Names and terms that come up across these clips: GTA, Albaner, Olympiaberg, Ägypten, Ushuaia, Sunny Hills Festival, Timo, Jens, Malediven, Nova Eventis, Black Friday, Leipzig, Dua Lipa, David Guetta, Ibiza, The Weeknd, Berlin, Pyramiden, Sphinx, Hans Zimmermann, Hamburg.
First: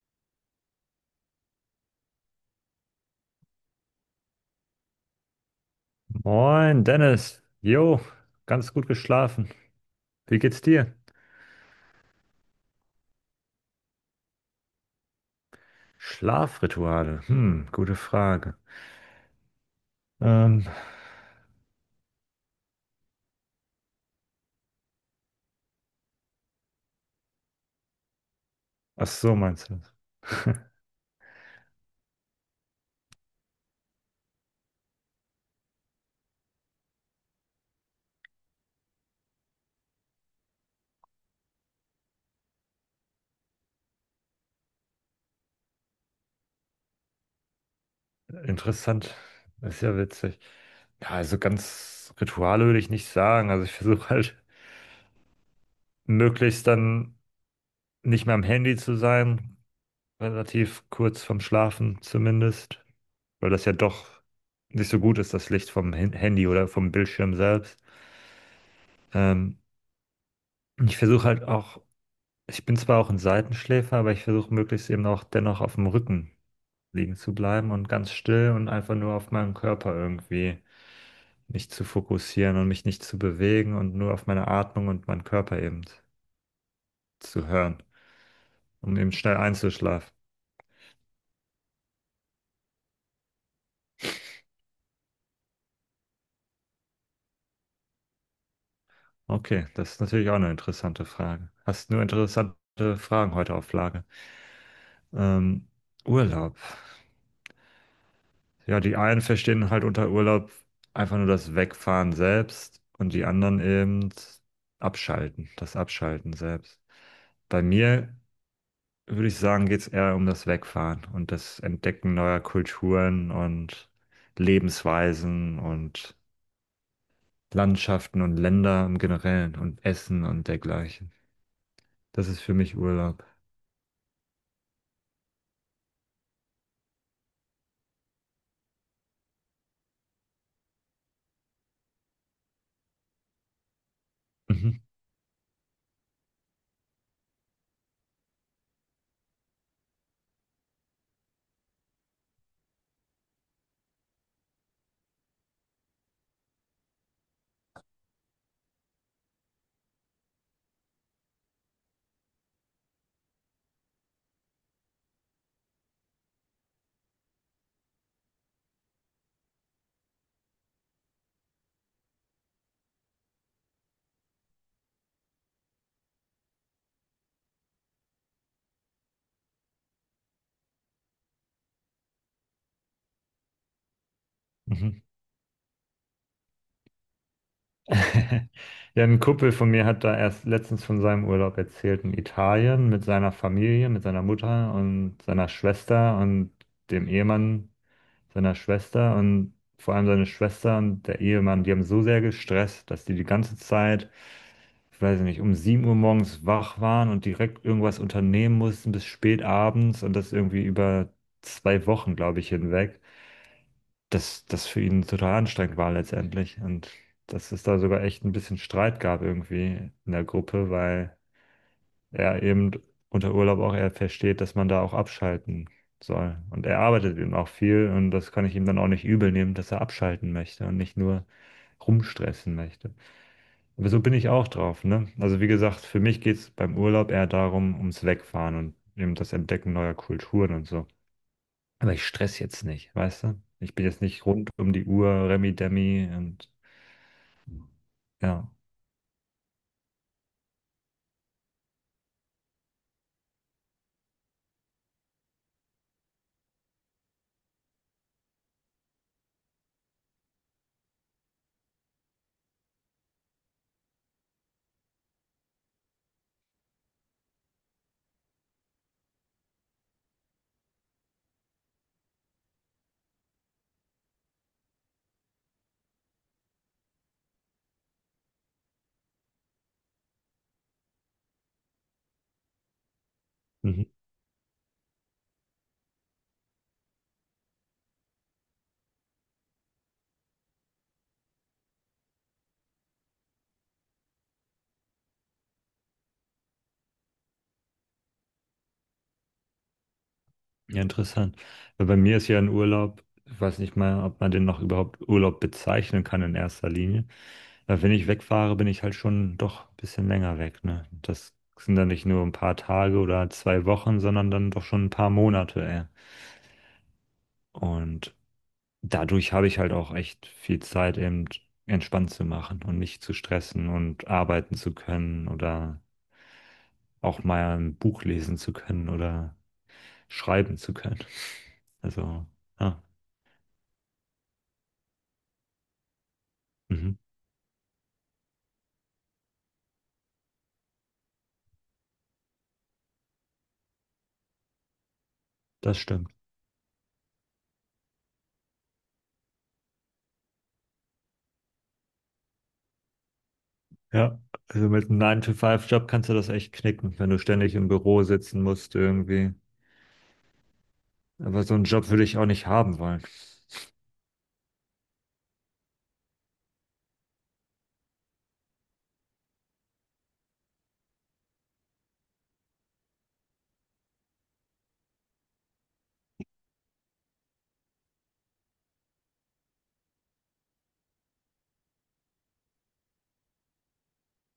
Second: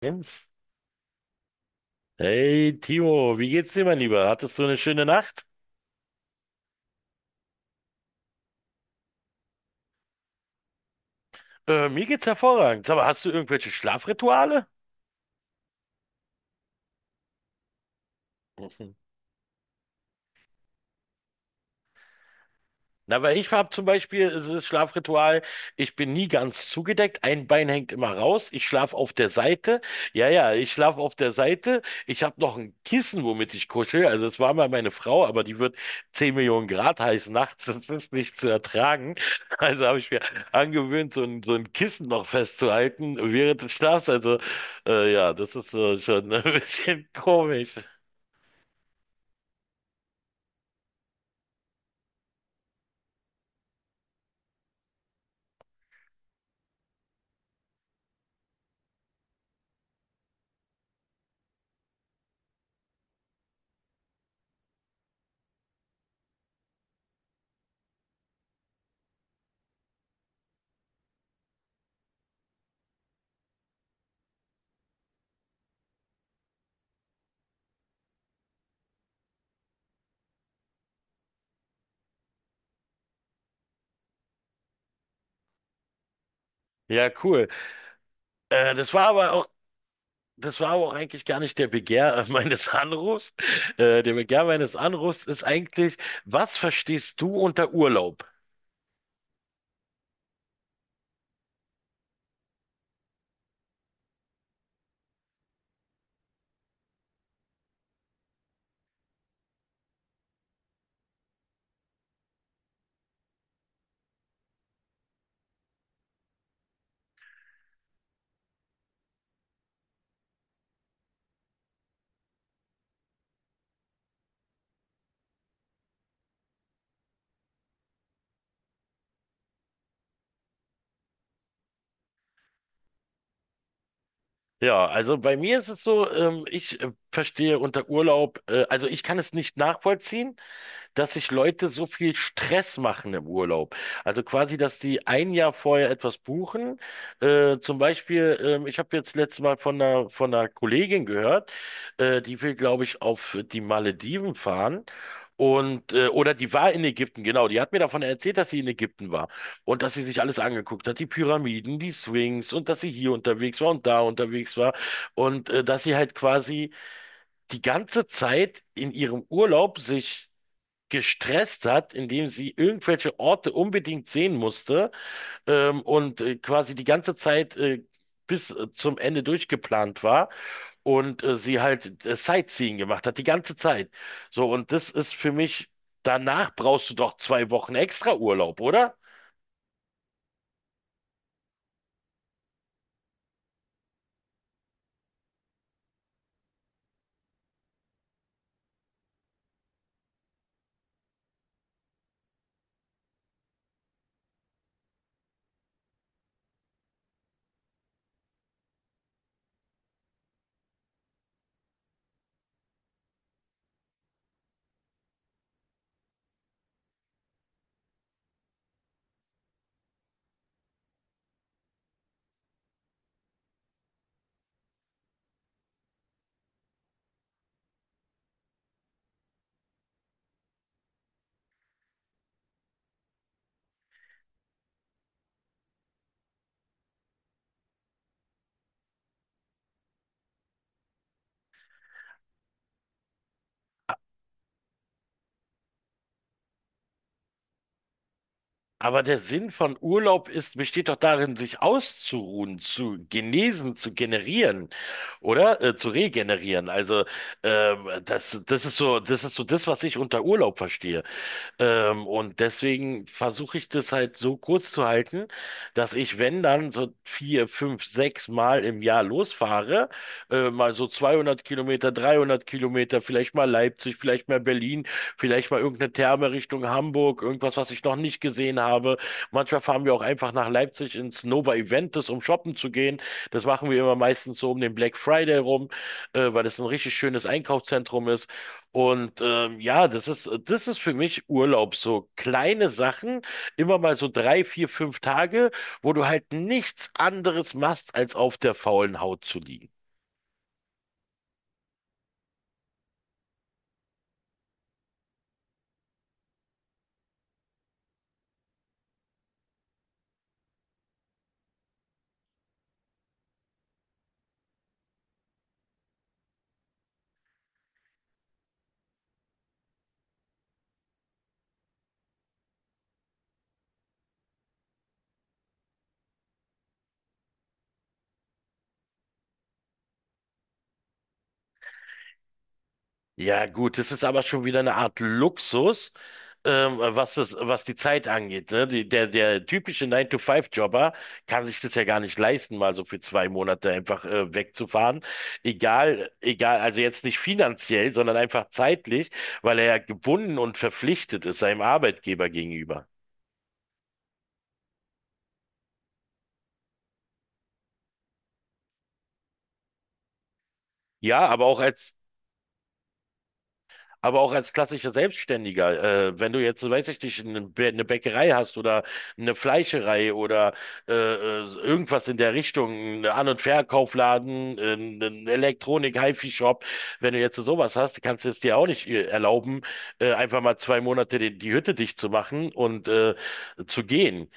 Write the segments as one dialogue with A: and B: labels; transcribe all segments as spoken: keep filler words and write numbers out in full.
A: Jens. Hey Timo, wie geht's dir, mein Lieber? Hattest du eine schöne Nacht?
B: Moin, Dennis. Jo, ganz gut geschlafen. Wie geht's dir?
A: Äh, mir geht's hervorragend. Aber hast du irgendwelche Schlafrituale?
B: Schlafrituale. Hm, gute Frage. Ähm,
A: Na, weil ich habe zum Beispiel, es ist Schlafritual, ich bin nie ganz zugedeckt, ein Bein hängt immer raus, ich schlafe
B: ach
A: auf der
B: so, meinst
A: Seite.
B: du?
A: Ja, ja, ich schlafe auf der Seite. Ich habe noch ein Kissen, womit ich kuschel. Also es war mal meine Frau, aber die wird zehn Millionen Grad heiß nachts, das ist nicht zu ertragen. Also habe ich mir angewöhnt, so ein, so ein Kissen noch festzuhalten während des Schlafs. Also äh, ja, das ist äh, schon ein bisschen komisch.
B: Interessant. Ist ja witzig. Ja, also ganz Rituale würde ich nicht sagen. Also ich versuche halt möglichst dann nicht mehr am Handy zu sein, relativ kurz vorm Schlafen zumindest, weil das ja doch nicht so gut ist, das Licht vom Hin- Handy oder vom Bildschirm selbst. Ähm, ich versuche halt auch. Ich bin zwar auch ein Seitenschläfer, aber ich versuche möglichst eben auch dennoch auf dem Rücken liegen zu bleiben und ganz still und einfach nur auf meinen Körper irgendwie mich zu fokussieren und mich nicht zu bewegen und nur auf meine Atmung und meinen Körper eben
A: Ja,
B: zu
A: cool.
B: hören,
A: Äh, das
B: um
A: war
B: eben
A: aber
B: schnell
A: auch
B: einzuschlafen.
A: Das war aber auch eigentlich gar nicht der Begehr meines Anrufs. Äh, der Begehr meines Anrufs ist eigentlich, was verstehst du unter Urlaub?
B: Okay, das ist natürlich auch eine interessante Frage. Hast nur interessante Fragen heute auf Lage. Ähm, Urlaub. Ja, die einen verstehen halt unter Urlaub einfach nur das Wegfahren selbst und die anderen eben abschalten, das Abschalten selbst. Bei mir würde ich sagen, geht es eher um das Wegfahren und das Entdecken neuer Kulturen und Lebensweisen und Landschaften und Länder im Generellen und Essen und dergleichen. Das ist für mich Urlaub.
A: Ja, also bei mir ist es so, ähm, ich äh, verstehe unter Urlaub, äh, also ich kann es nicht nachvollziehen, dass sich Leute so viel Stress machen im Urlaub. Also quasi,
B: Mhm.
A: dass die ein Jahr vorher etwas buchen. Äh, zum Beispiel, ähm, ich habe jetzt letztes Mal von einer, von einer Kollegin gehört, äh, die will, glaube ich, auf die Malediven fahren. Und, äh, oder die war in Ägypten, genau. Die hat mir davon erzählt, dass sie in Ägypten war und dass sie sich alles angeguckt hat, die Pyramiden, die Sphinx, und dass sie hier unterwegs war und da unterwegs war und äh, dass sie halt quasi die ganze Zeit in ihrem Urlaub sich gestresst hat, indem sie irgendwelche Orte unbedingt sehen musste, ähm, und äh, quasi die ganze Zeit äh, bis äh, zum Ende durchgeplant war und äh, sie halt äh, Sightseeing gemacht hat, die ganze Zeit. So, und das
B: Mhm.
A: ist für mich, danach brauchst du doch zwei Wochen extra Urlaub, oder?
B: Ja, ein Kumpel von mir hat da erst letztens von seinem Urlaub erzählt in Italien mit seiner Familie, mit seiner Mutter und seiner Schwester und dem Ehemann seiner Schwester, und vor allem seine Schwester und der Ehemann, die haben so sehr gestresst, dass die die ganze Zeit, ich weiß nicht, um sieben Uhr morgens wach waren und direkt irgendwas unternehmen mussten bis spät abends, und das irgendwie über zwei Wochen, glaube ich, hinweg, das, das für ihn total anstrengend war letztendlich. Und dass es da sogar echt ein bisschen Streit gab irgendwie in der Gruppe, weil er eben unter Urlaub auch eher versteht, dass man da auch abschalten soll. Und er arbeitet eben auch viel, und das kann ich ihm dann auch nicht übel nehmen, dass er abschalten möchte und nicht nur rumstressen möchte. Aber so bin ich auch drauf, ne? Also wie gesagt, für mich geht es beim Urlaub eher darum, ums Wegfahren und eben das Entdecken neuer Kulturen und so. Aber ich stress jetzt nicht, weißt du? Ich bin jetzt nicht rund um die Uhr, Remi Demi und ja.
A: Aber der Sinn von Urlaub ist, besteht doch darin, sich auszuruhen, zu genesen, zu generieren, oder? Äh, zu regenerieren. Also ähm, das, das ist so, das ist so das, was ich unter Urlaub verstehe. Ähm, und deswegen versuche ich das halt so kurz zu halten, dass ich, wenn dann so vier, fünf, sechs Mal im Jahr losfahre, äh, mal so zweihundert Kilometer, dreihundert Kilometer, vielleicht mal Leipzig, vielleicht mal Berlin, vielleicht mal irgendeine Therme Richtung Hamburg, irgendwas, was ich noch nicht gesehen habe. Manchmal fahren wir auch einfach nach Leipzig ins Nova Eventis, um shoppen zu gehen. Das machen wir
B: Mhm.
A: immer meistens so um den Black Friday rum, äh, weil das ein richtig schönes Einkaufszentrum ist. Und ähm, ja, das ist, das ist für mich Urlaub. So kleine Sachen, immer mal so drei, vier, fünf Tage, wo du halt nichts anderes machst, als auf der faulen Haut zu liegen.
B: Ja, interessant. Weil bei mir ist ja ein Urlaub, ich weiß nicht mal, ob man den noch überhaupt Urlaub bezeichnen kann in erster Linie. Weil wenn ich wegfahre, bin ich halt schon doch ein bisschen länger weg, ne? Das sind dann nicht nur ein paar Tage oder zwei Wochen, sondern dann doch schon ein paar Monate, ey. Und dadurch habe ich halt auch echt viel Zeit, eben entspannt zu machen und nicht zu stressen und arbeiten zu können oder auch mal ein Buch lesen zu können oder schreiben zu können. Also, ja,
A: Ja, gut, das ist aber schon wieder eine Art Luxus, ähm,
B: mhm,
A: was das, was die Zeit angeht. Ne? Die, der, der typische Nine to Five jobber kann sich das ja gar nicht leisten, mal so für zwei Monate einfach äh, wegzufahren.
B: das
A: Egal,
B: stimmt.
A: egal, also jetzt nicht finanziell, sondern einfach zeitlich, weil er ja gebunden und verpflichtet ist seinem Arbeitgeber gegenüber.
B: Ja, also mit einem nine to five job kannst du das echt knicken, wenn du ständig im Büro sitzen musst irgendwie.
A: Ja,
B: Aber
A: aber
B: so
A: auch
B: einen Job
A: als
B: würde ich auch nicht haben wollen.
A: aber auch als klassischer Selbstständiger. Äh, wenn du jetzt, weiß ich nicht, eine, Bä- eine Bäckerei hast oder eine Fleischerei oder äh, äh, irgendwas in der Richtung, ein An- und Verkaufladen, äh, ein Elektronik, HiFi-Shop, wenn du jetzt sowas hast, kannst du es dir auch nicht äh, erlauben, äh, einfach mal zwei Monate die, die Hütte dicht zu machen und äh, zu gehen.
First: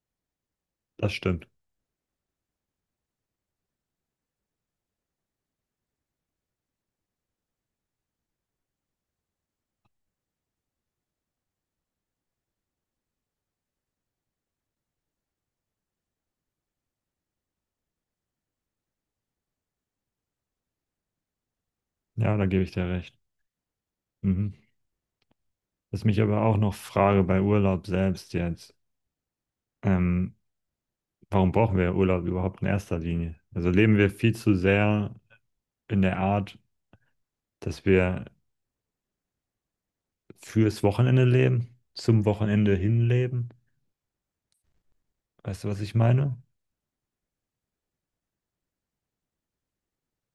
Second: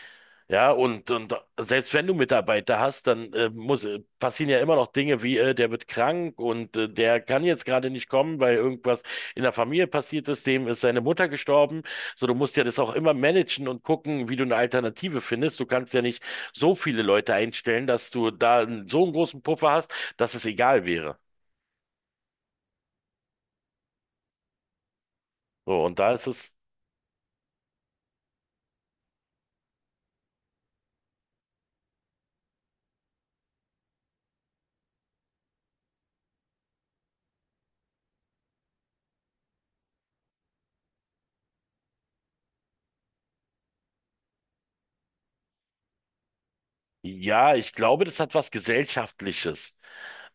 A: Ja, und,
B: Das
A: und
B: stimmt.
A: Selbst wenn du Mitarbeiter hast, dann äh, muss, äh, passieren ja immer noch Dinge wie, äh, der wird krank und äh, der kann jetzt gerade nicht kommen, weil irgendwas in der Familie passiert ist, dem ist seine Mutter gestorben. So, du musst ja das auch immer managen und gucken, wie du eine Alternative findest. Du kannst ja nicht so viele Leute einstellen, dass du da einen- so einen großen Puffer hast, dass es egal wäre.
B: Ja, da gebe ich dir recht. Mhm.
A: So, und
B: Was
A: da
B: mich
A: ist
B: aber
A: es,
B: auch noch frage bei Urlaub selbst jetzt. Ähm, Warum brauchen wir Urlaub überhaupt in erster Linie? Also leben wir viel zu sehr in der Art, dass wir fürs Wochenende leben, zum Wochenende hin. Weißt du, was ich meine?
A: ja, ich glaube, das hat was Gesellschaftliches.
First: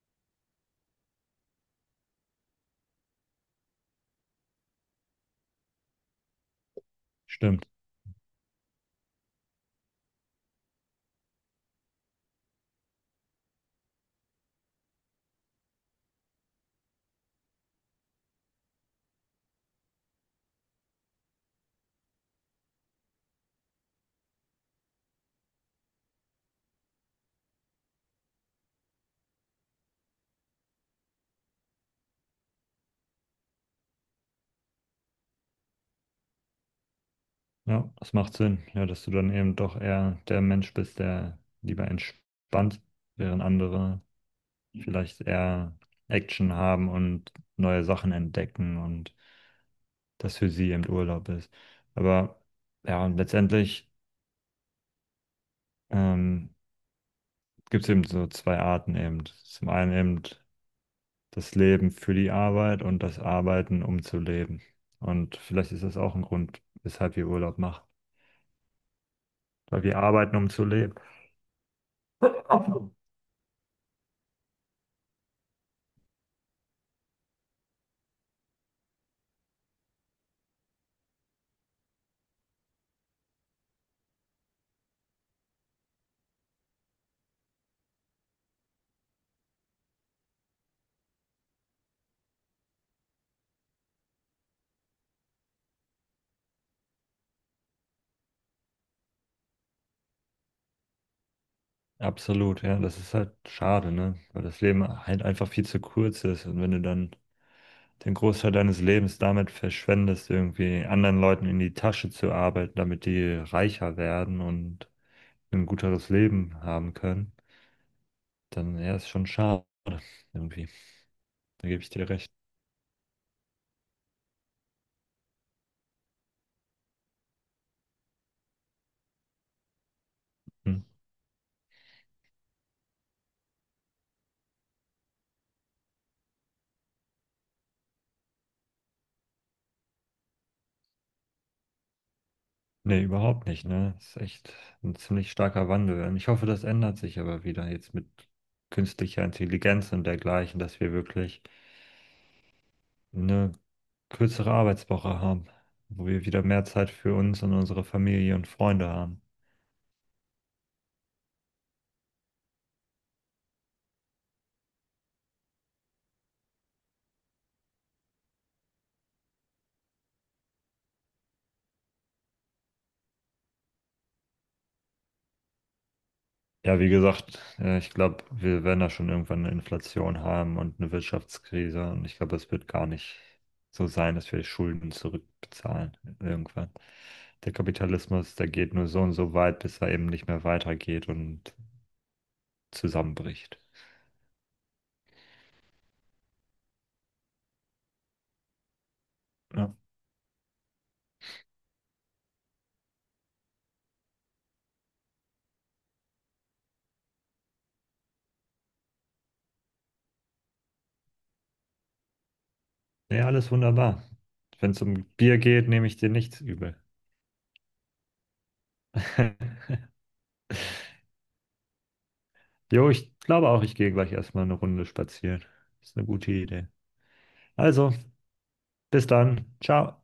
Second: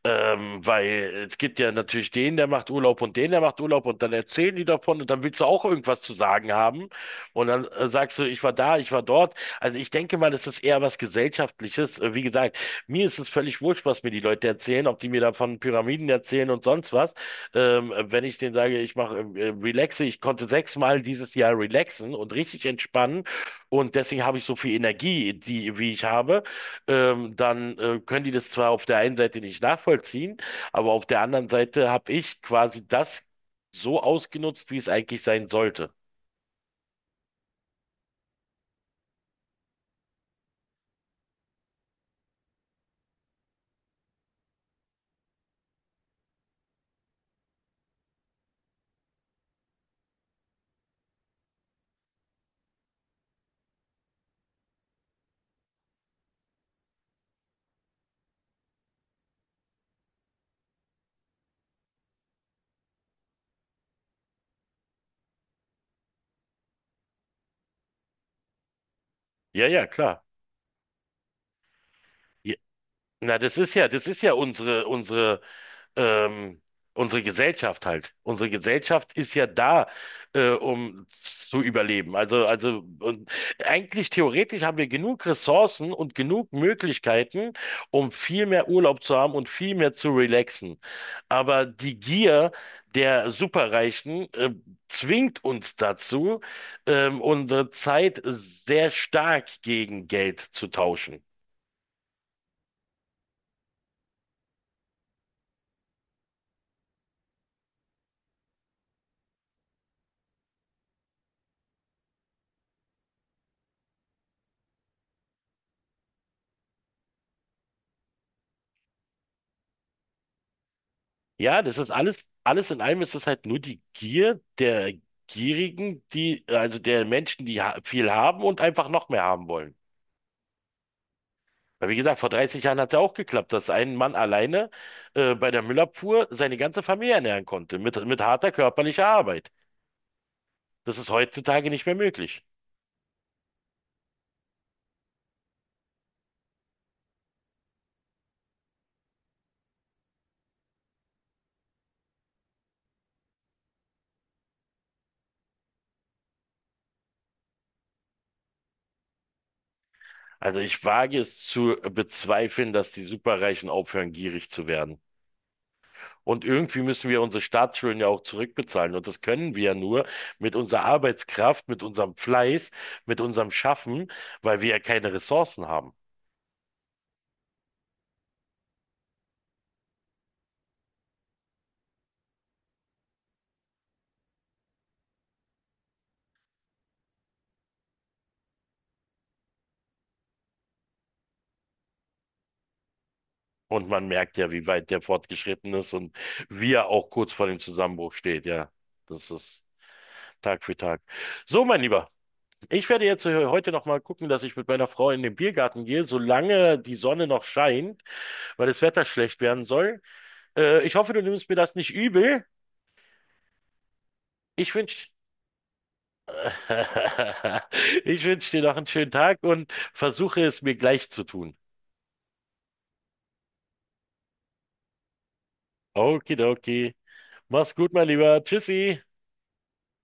A: Ähm, weil es gibt ja natürlich den, der macht Urlaub und den, der macht Urlaub, und dann erzählen die davon und dann willst du auch irgendwas zu sagen haben und dann
B: Stimmt.
A: äh, sagst du, ich war da, ich war dort. Also ich denke mal, das ist eher was Gesellschaftliches. Äh, wie gesagt, mir ist es völlig wurscht, was mir die Leute erzählen, ob die mir davon Pyramiden erzählen und sonst was. Ähm, wenn ich denen sage, ich mache äh, äh, relaxe, ich konnte sechsmal dieses Jahr relaxen und richtig entspannen und deswegen habe ich so viel Energie, die, wie ich habe, ähm, dann äh, können die das zwar auf der einen Seite nicht nachvollziehen, aber auf der anderen Seite habe ich quasi das so ausgenutzt, wie es eigentlich sein sollte.
B: Ja, das macht Sinn. Ja, dass du dann eben doch eher der Mensch bist, der lieber entspannt, während andere vielleicht eher Action haben und neue Sachen entdecken, und das für sie eben Urlaub ist. Aber ja, und letztendlich ähm, gibt es eben so zwei Arten eben. Zum einen eben das Leben für die Arbeit und das Arbeiten, um zu leben. Und vielleicht ist das auch ein Grund, weshalb wir Urlaub machen.
A: Ja,
B: Weil
A: ja,
B: wir
A: klar.
B: arbeiten, um zu leben.
A: Ja, na, das ist ja, das ist ja unsere, unsere ähm, unsere Gesellschaft halt. Unsere Gesellschaft ist ja da, äh, um zu überleben. Also, also, und eigentlich theoretisch haben wir genug Ressourcen und genug Möglichkeiten, um viel mehr Urlaub zu haben und viel mehr zu relaxen. Aber die Gier der Superreichen, äh, zwingt uns dazu, ähm, unsere Zeit sehr stark gegen Geld zu tauschen.
B: Absolut, ja. Das ist halt schade, ne? Weil das Leben halt einfach viel zu kurz ist. Und wenn du dann den Großteil deines Lebens damit verschwendest, irgendwie anderen Leuten in die Tasche zu arbeiten, damit die reicher werden und ein guteres Leben haben können, dann ja, ist schon schade irgendwie.
A: Ja,
B: Da
A: das
B: gebe ich
A: ist
B: dir
A: alles,
B: recht.
A: alles in allem ist es halt nur die Gier der Gierigen, die, also der Menschen, die ha viel haben und einfach noch mehr haben wollen.
B: Hm.
A: Weil wie gesagt, vor dreißig Jahren hat es ja auch geklappt, dass ein Mann alleine äh, bei der Müllabfuhr seine ganze Familie ernähren konnte, mit, mit harter körperlicher Arbeit. Das ist heutzutage nicht mehr möglich.
B: Nee, überhaupt nicht, ne? Das ist echt ein ziemlich starker Wandel. Und ich hoffe, das ändert sich aber wieder jetzt mit künstlicher Intelligenz und dergleichen, dass wir wirklich eine kürzere Arbeitswoche haben, wo wir wieder mehr Zeit für uns und unsere Familie und Freunde haben.
A: Also ich wage es zu bezweifeln, dass die Superreichen aufhören, gierig zu werden. Und irgendwie müssen wir unsere Staatsschulden ja auch zurückbezahlen. Und das können wir ja nur mit unserer Arbeitskraft, mit unserem Fleiß, mit unserem Schaffen, weil wir ja keine Ressourcen haben.
B: Ja, wie gesagt, äh, ich glaube, wir werden da schon irgendwann eine Inflation haben und eine Wirtschaftskrise. Und ich glaube, es wird gar nicht so sein, dass wir Schulden zurückbezahlen irgendwann. Der Kapitalismus, der geht nur so und so weit, bis er eben nicht mehr weitergeht und zusammenbricht.
A: Und man merkt ja, wie weit der fortgeschritten ist und wie er auch kurz vor dem Zusammenbruch steht. Ja, das ist
B: Ja,
A: Tag für Tag. So, mein Lieber, ich werde jetzt äh, heute noch mal gucken, dass ich mit meiner Frau in den Biergarten gehe, solange die Sonne noch scheint, weil das Wetter schlecht werden soll. Äh, ich hoffe, du nimmst mir das nicht übel.
B: nee, alles wunderbar. Wenn
A: Ich
B: es um
A: wünsche
B: Bier geht, nehme ich dir nichts übel.
A: Ich wünsche dir noch einen schönen Tag und versuche es mir gleich zu tun.
B: Jo, ich glaube auch, ich gehe gleich erstmal eine Runde spazieren. Ist eine gute Idee.
A: Okidoki. Mach's gut,
B: Also,
A: mein Lieber. Tschüssi.
B: bis dann. Ciao.